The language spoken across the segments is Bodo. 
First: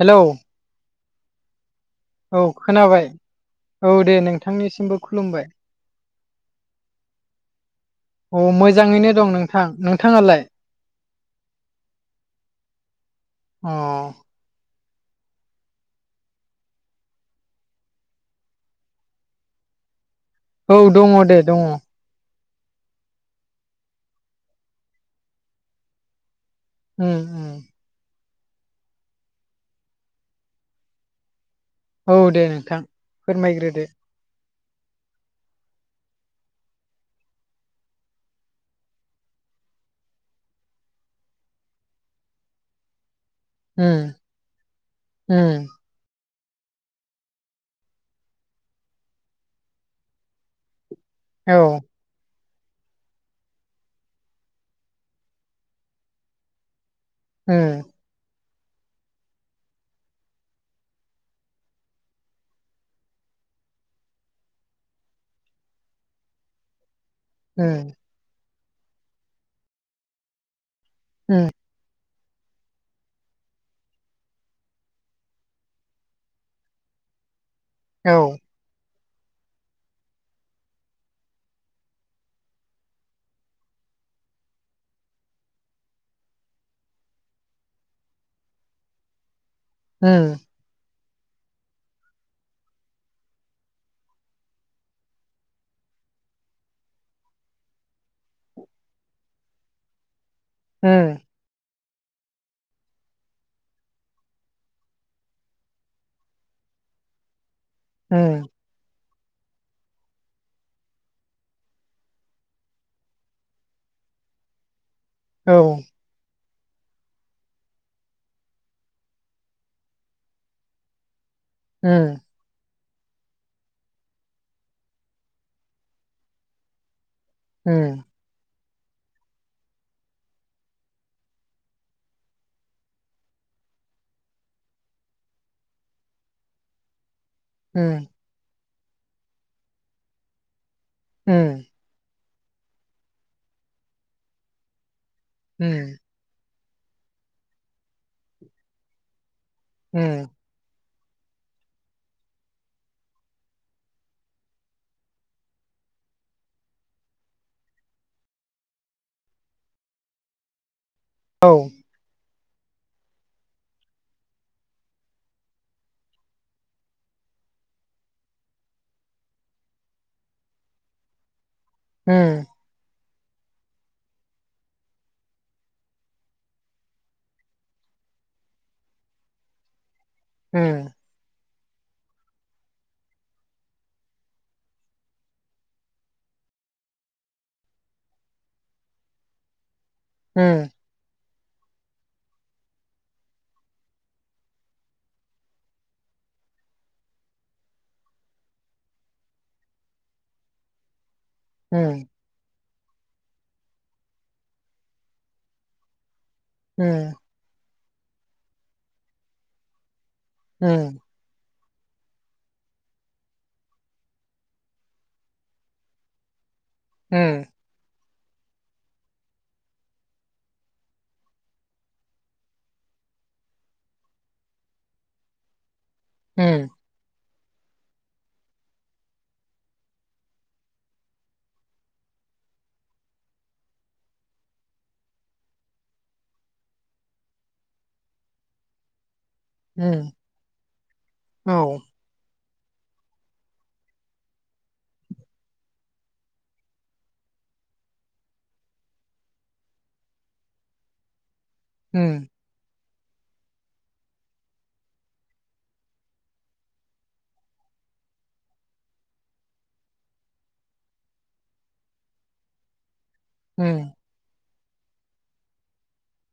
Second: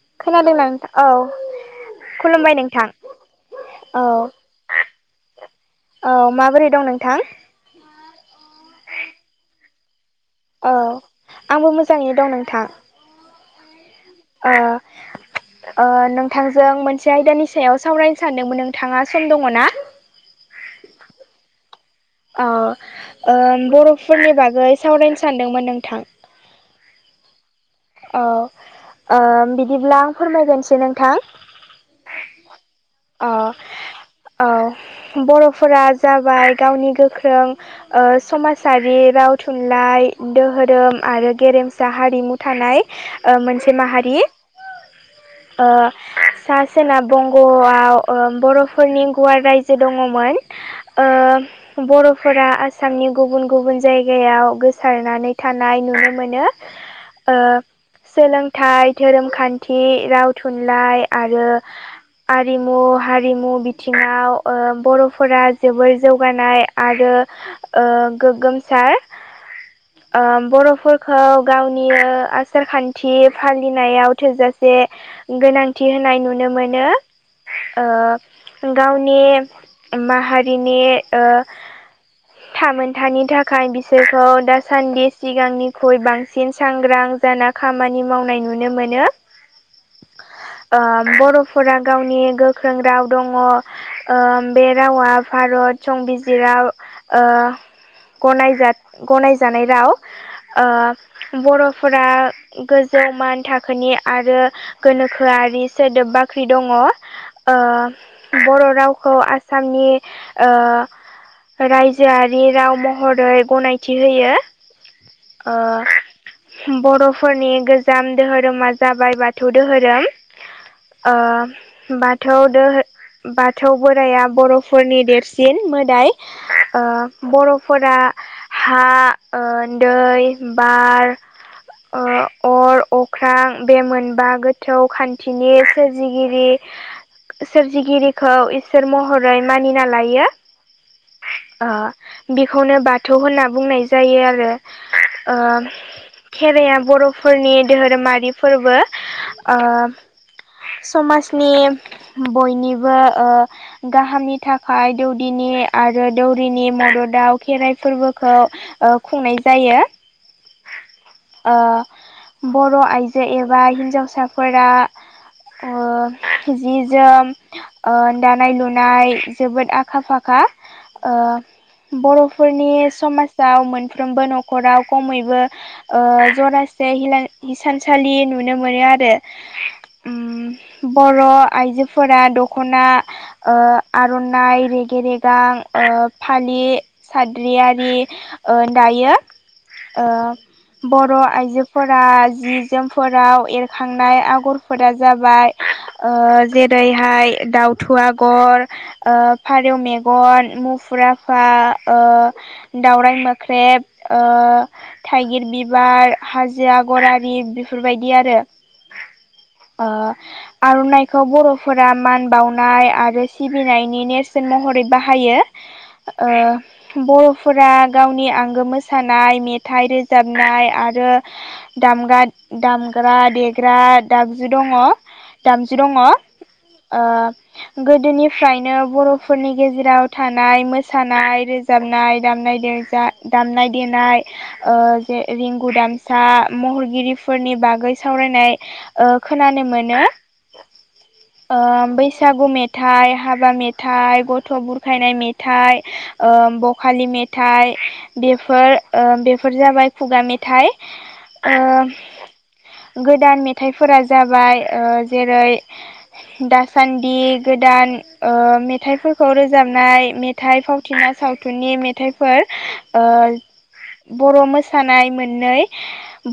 हेलौ खोनादों नोंथां औ औ खुलुमबाय नोंथां खोनाबाय औ दे नोंथांनिसिमबो खुलुमबाय औ माबोरै दं नोंथां अ मोजांङैनो दं नोंथां नोंथांङालाय औ आंबो मोजाङै दं नोंथां। अ ओ ओ नोंथांजों मोनसे आयदानि सायाव सावरायनो सानदोंमोन नोंथाङा सम दङ ना। औ दङ दे दङ। औ ओ बर'फोरनि बागै सावरायनो सानदोंमोन नोंथां। उम उम। अ ओम बिदिब्ला फोरमायगोरसै नोंथां। औ दे नोंथां। अ फोरमायग्रोदो औ बर'फोरा जाबाय गावनि गोख्रों। ओ समाजारि राव थुनलाइ दोहोरोम आरो गेरेमसा हारिमु थानाय। ओ मोनसे उम माहारि उम ओ सा सोनाब बंग'आ। आव ओ बर'फोरनि गुवार रायजो दङमोन औ ओ बर'फोरा। सामनि गुबुन गुबुन जायगायाव गोसारनानै थानाय नुनो मोनो। ओ उम सोलोंथाइ धोरोमखान्थि राव थुनलाइ आरो। हारिमु हारिमु बिथिङाव ओ बर'फोरा जोबै जौगानाय। आरो ओ उम गोगोमसार ओ बर'फोरखौ उम गाव। नियो आसार खान्थि फालिनायाव थोजासे। गोनांथि होनाय नुनो मोनो। औ ओ गावनि माहारिनिओ। थामोनथानि थाखाय बिसोरखौ दासान्दि सिगांनिख्रुइ बांसिन सांग्रां जाना। खामानि मावनाय नुनो मोनो उम ओ बर'फोरा। गावनि गोख्रों राव दङ। ओ बे रावा भारत संबिजिरावओ। गनायजा गनायजानाय राव ओ। उम बर'फोरा गोजौ मान थाखोनि आरो। गोनोखोआरि सोदोब बाख्रि दङ ओ उम बर' राव। खौ आसामनि ओ। रायजोआरि राव महरै गनायथि होयो औ ओ। बर'फोरनि गोजाम दोहोरोमा जाबाय बाथौ दोहोरोम। ओ उम बाथौ दोहो। बाथौ बोराइया बर'फोरनि देरसिन मोदाय ओ। बर'फोरा उम हा ओ दै बार। ओ अर अख्रां बे मोनबा गोथौ खान्थिनि सोरजि। गिरि उम सोरजिगिरिखौ इसोर महरै मानिना लायो। उम। ओ बिखौनो बाथौ होनना बुंनाय जायो आरो ओ। उम खेराइया बर'फोरनि धोहोरोमारि फोरबो ओ। उम। समाजनि बयनिबो ओ। गाहामनि थाखाय दौदिनि आरो दौरिनि मददआव खेराइ फोरबोखौ। ओ खुंनाय जायो। औ ओ उम बर' आइजो एबा हिन्जावसाफोरा। ओ जि जोम। ओ दानाय लुनाय जोबोद आखा-फाखा ओ। उम बर'फोरनि समाजाव मोनफ्रोमबो न'खराव खमैबो। ओ जरासे हिला हिसानसालि नुनो मोनो आरो। उम बर' आइजोफोरा दख'ना। आर'नाइ रेगे रेगां फालि साद्रियारि दायो ओ बर' आइजोफोरा जि जोमफोराव एरखांनाय आगर फोरा जाबाय जेरैहाय दाउथु आगर फारौ मेगन मुफुराफा ओ उम दावराइ मोख्रेब ओ थाइगिर बिबार हाज [unintelligible] आगर आरि बेफोरबायदि आरो ओ उम आरनाइ खौ बर'फोरा मान बावनाय आरो सिबिनायनि नेरसोन महरै बाहायो ओ बर'फोरा गावनि आंगो मोसानाय मेथाइ रोजाबनाय आरो दामग्रा दामग्रा देग्रा दाबजु दङ दामजु दङ उ ओ गोदोनिफ्रायनो बर'फोरनि गेजेराव थानाय मोसानाय रोज रोजाबनाय दामनाय देग्रा दामनाय देनाय ओ जे रिंगु दामसा महरगिरिफोरनि बागै सावरायनाय ओ खोनानो उम मोनो औ ओ बैसागु मेथ थाइ हाबा मेथाइ, गथ' बुरखायनाय मेथाइ ओ बखालि मेथाइ बेफोर ओ बेफोर जाबाय खुगा मेथाइ उम ओ गोदान मेथाइफोरा जाबाय ओ जेरै दासान्दि गोदान ओ मेथाइफोरखौ रोजाबनाय मेथ थाइ फावथिना सावथुननि मेथाइफोर ओ [inaudible] बर' मोसानाय मोननै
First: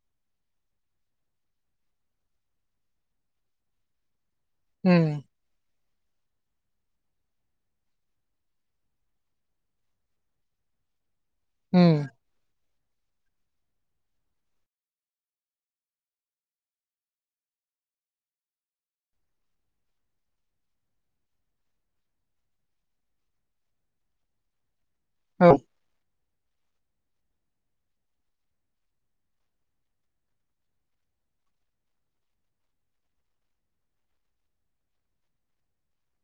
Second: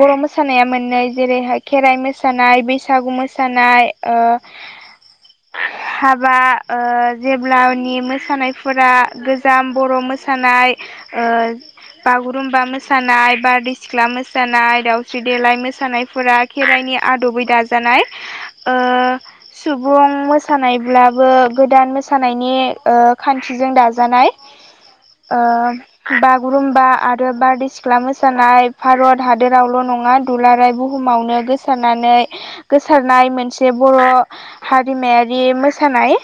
बर' मोसानाया मोननै जेरैहाय खेराइ मोस मोसानाय बैसागु मोसानाय ओ हम [inaudible] हाबा ओ जेब्लानि मोसानायफोरा गोजाम बर' मोसानाय ओ उ बागुरुमबा मोसानाय बारदै सिख्ला मोसानाय दावस्रि देलाय मोसानायफोरा खेराइनि आदबै दाजानाय ओ सुबुं मोसानायब्लाबो गोदान मोसानायनि ओ खान्थिजों दाजानाय ओ औ बागुरुम्बा आरो बारदै सिख्ला मोसानाय भारत हादोरावल' नङा दुलाराय बुहुमावनो गोस गोसारनानै गोसारनाय मोनसे बर' हारिमायारि मोसानाय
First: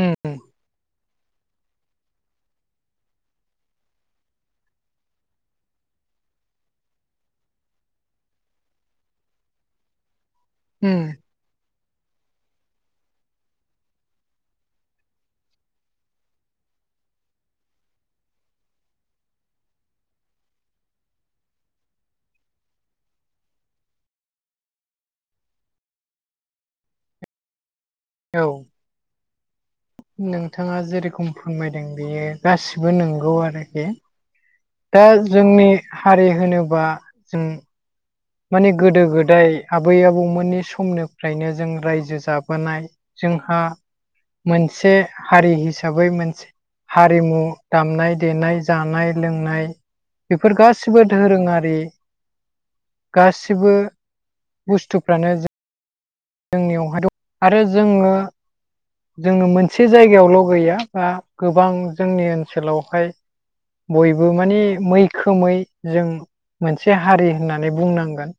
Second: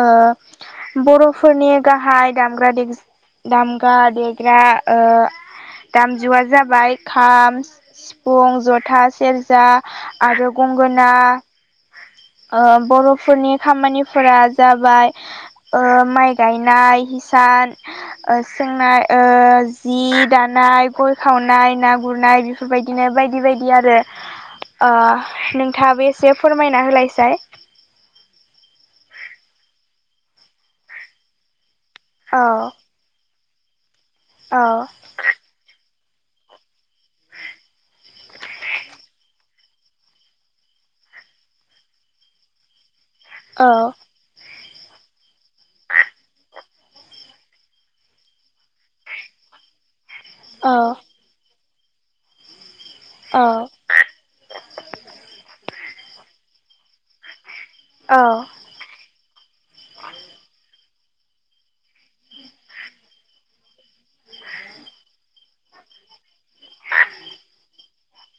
ओ बर' फोरनि गाहाय दामग्रा दे दामग्रा देग्रा ओ दामजुआ जाबाय खाम सिफुं जथास सेरजा आरो उम गंगोना ओ बर'फोरनि खामानिफोरा जाबाय ओ माइ गायनाय हिसान ओ सोंनाय ओ जि दानाय गय खावनाय ना गुरनाय बिफ बिफोरबायदिनो बायदि बायदि आरो ओ नोंथाङाबो एसे फोरमायना होलायसाय औ नोंथाङा जेरखम फोरमायदों बेयो औ गासिबो नंगौआनो एखे अ दा जोंनि हारि होनोबा जों माने गोदो गोदाय आबै आबौमोननि समनिफ्रायनो जों रायजो जाबोनाय। जोंहा औ मोनसे हारि हिसाबै मोनसे हारिमु दामनाय देनाय जानाय लोंनाय बेफोर गासिबो धोरोङारि औ गासिबो बुस्थुफ्रानो जों जोंनियावहा दं आरो जोङो औ जोङो मोनसे जायगायावल' गैया बा गोबां जोंनि ओनसोलावहाय बयबो माने मैखोमै जों मोनसे हारि होननानै बुंनांगोन।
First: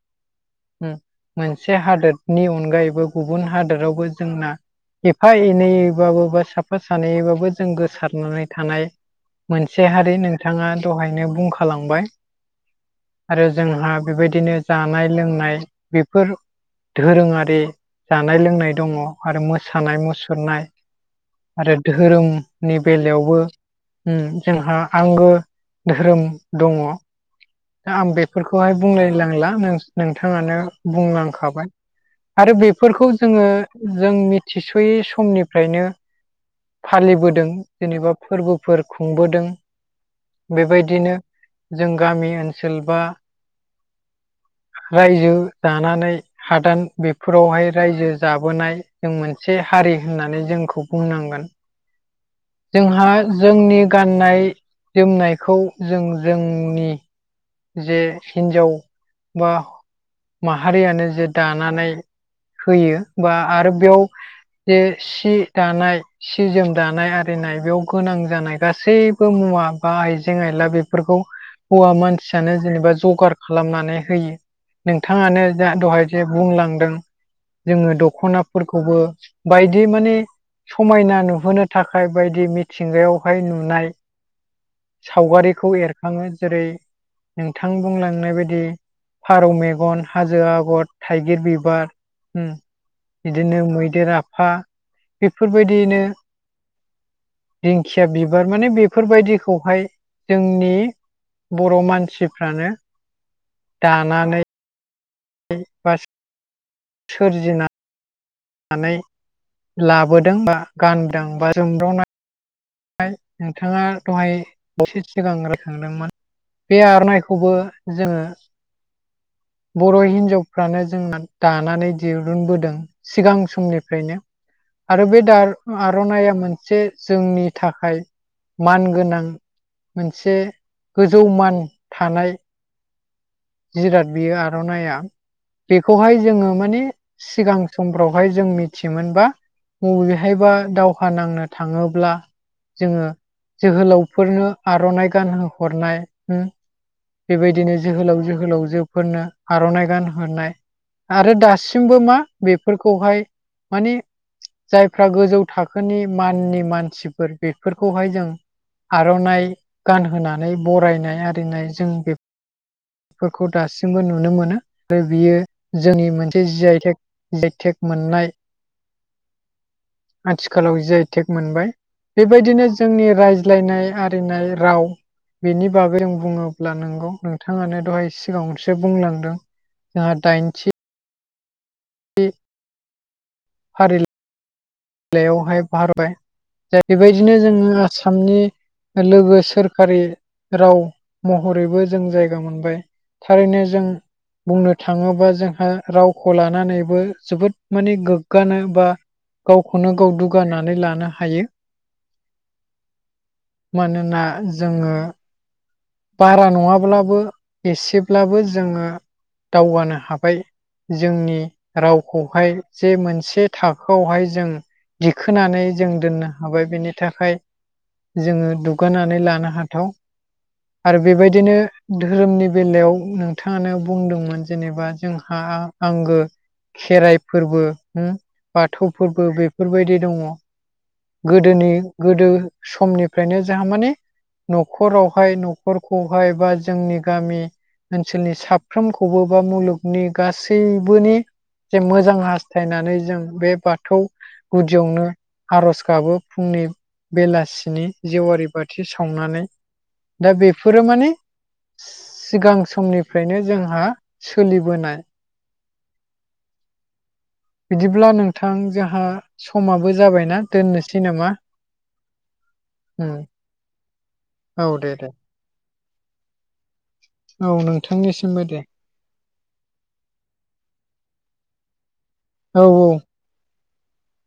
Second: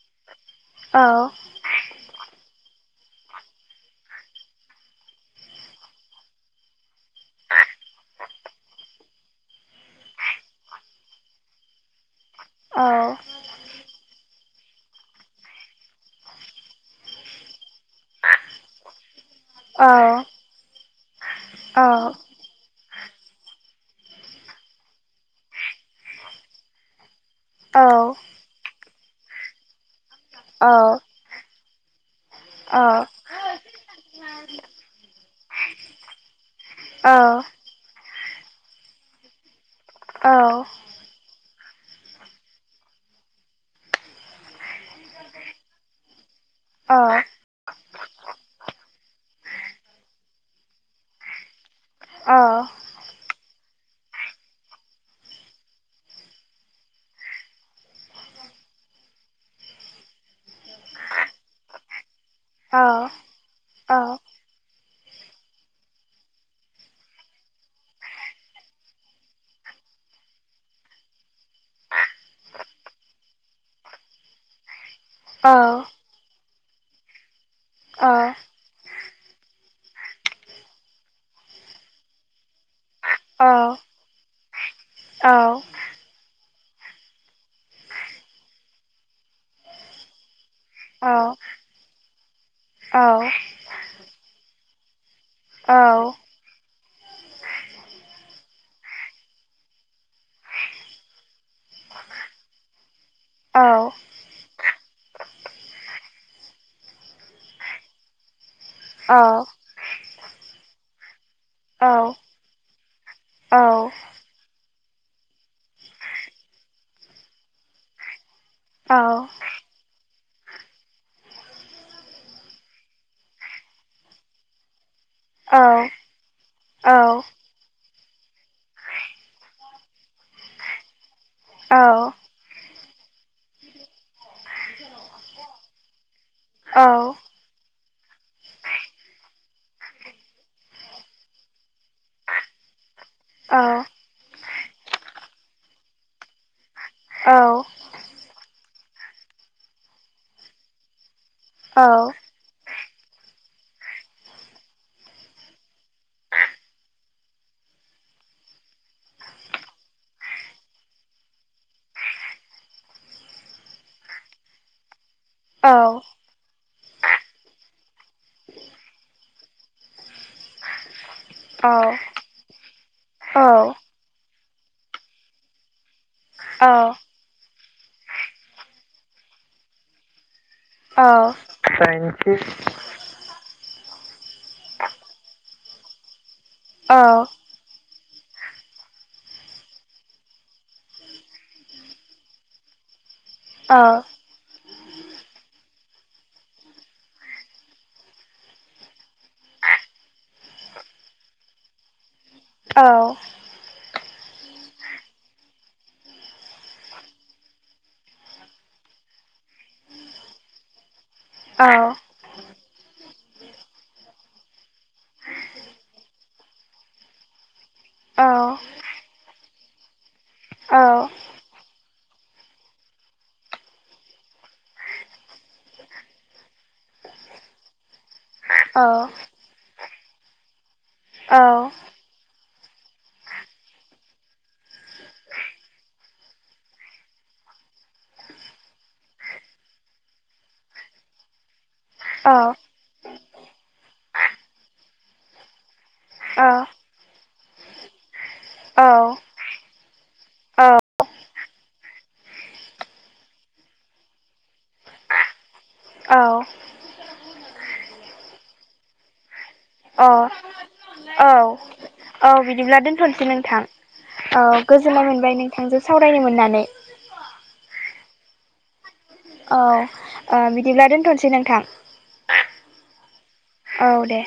उम औ मोनसे हादोदनि अनगायैबो गुबुन हादोरावबो जोंना एफा एनैैबाबो बा साफा सानैबाबो जों गोसारनानै थानाय मोनसे हारि नोंथाङा दहायनो बुंखालांबाय। साइन्टिस्ट आरो जोंहा बेबायदिनो जानाय लोंनाय बेफोर धोरोङारि जानाय लोंनाय दङ आरो औ मोसानाय मुसुरनाय आरो औ धोरोम नि बेलायावबो उम जोंहा आंगो धोरोम दङ। दा आं औ बेफोरखौहाय बुंलाय लांला नो-नोंथाङानो बुंलांखाबाय। आरो बेफोरखौ जोङो जों मिथिस'यै समनिफ्रायनो फालिबोदों। जेनेबा फोरबोफोर खुंबोदों बेबायदिनो जों गामि ओन सोल बा रायजो दानानै हादान बेफोरावहाय रायजो जाबोनाय जों मोनसे हारि होननानै जोंखौ बुंनांगोन। अ। जोंहा जोंनि गाननाय जोमनायखौ जों जोंनि जे हिन्जाव बा माहारियानो जे दानानै होयो बा आरो बेयाव जे सि दानाय सि जोम दानाय आरिनाय बेयाव गोनां जानाय गासैबो मुवा बा आइजें आयला बेफोरखौ हौवा मानसियानो जेनेबा जगार खालामनानै होयो नोंथाङानो जा दहाय जे बुंलांदों जोङो दख'ना फोरखौबो बायदि माने समायना नुहोनो थाखाय बायदि मिथिंगायाव हाय औ नुनाय सावगारिखौ एरखाङो जेरै नोंथां बुंलांनाय बायदि फारौ मेगन हाजो आगत थाइगिर बिबार बिदिनो उम इदिनो मैदेर आफा बेफोरबायदियैनो दिंखिया बिबार माने बेफोरबायदिखौहाय जोंनि बर' मानसिफ्रानो दानानै बा सोरजिना नानै अ। लाबोदों बा गानदों बा जोमब्रावनाय [unintelligible] नोंथाङा दहाय एसे सिगां रायखांदोंमोन बे आरनायखौबो जोङो औ। बर' हिन्जावफ्रानो जोंना दानानै दिरुनबोदों। सिगां समनिफ्रायनो आरो बे दारनाय आर'नाइआ मोनसे जोंनि थाखाय मान गोनां मोनसे गोजौ मान थानाय जिराद बियो आर'नायआ बेखौहाय जोङो माने सिगां समफ्रावहाय जों मिथियोमोनबा बबेहायबा दावहा नांनो थाङोब्ला जोङो जोहोलावफोरनो आर'नाइ गानहो हरनाय ओम बेबायदिनो जोहोलाव जोहोलावजोफोरनो आर'नाइ गान हरनाय आरो दा सिमबो मा बेफोरखौहाय माने जायफ्रा गोजौ थाखोनि माननि मानसिफोर बेफोरखौहाय जों आर'नाइ गानहोनानै बरायनाय आरिनाय जों बे फोरखौ दासिमबो नुनो मोनो आरो बियो जोंनि मोनसे जि आइ थेक थेक मोननाय [inaudible] आथिखालाव जि आइ टेक मोनबाय। बेबायदिनो जोंनि रायज्लायनाय आरिनाय राव बेनि बागै आं बुङोब्ला नोंगौ नोंथाङानो दहाय सिगाङावसो बुंलांदों। दा दाइनथि औ दाइनथि फारिला यावहाय बारबाय दा बेबायदिनो जोङो आसामनि लोगो सोरखारि राव महरैबो जों जायगा मोनबाय। थारैनो जों बुंनो थाङोबा जोंहा रावखौ लानानैबो जोबोद माने गोग्गानो बा गावखौनो गाव दुगानानै लानो हायो। औ मानोना जोङो बारा नङाब्लाबो एसेब्लाबो जोङो दावगानो हाबाय। जोंनि रावखौहाय जे मोनसे थाखोआवहाय जों दिखोनानै जों दोननो हाबाय बिनि थाखाय जोङो दुगानानै लानो हाथाव आरो बेबायदिनो धोरोमनि बेलायाव नोंथाङानो बुंदोंमोन जेनेबा जोंहा आंगो खेराय फोरबो होम बाथौ फोरबो बेफोरबायदि दङ। औ औ गोदोनि गोदो समनिफ्रायनो जोंहा माने न'खराव हाय न'खरखौहाय बा जोंनि गामि ओनसोलनि साफ्रोमखौबो बा मुलुगनि गासैबोनि जे मोजां औ हास्थायनानै जों बे बाथौ गुदियावनो आर'ज गाबो फुंनि बेलासिनि जेवारि औ बाथि सावनानै दा औ बेफोरो माने सिगां समनिफ्रायनो जोंहा सोलिबोनाय औ बिदिब्ला नोंथां जोंहा समाबो जाबायना दोननोसै नामा? औ बिदिब्ला उम दोनथ'नोसै नोंथां औ औ दे गोजोननाय दे मोनबाय नोंथांजों सावरायनो मोननानै। औ नोंथांनिसिमबो दे औ ओ बिदिब्ला दोनथ'नोसै नोंथां। औ औ औ दे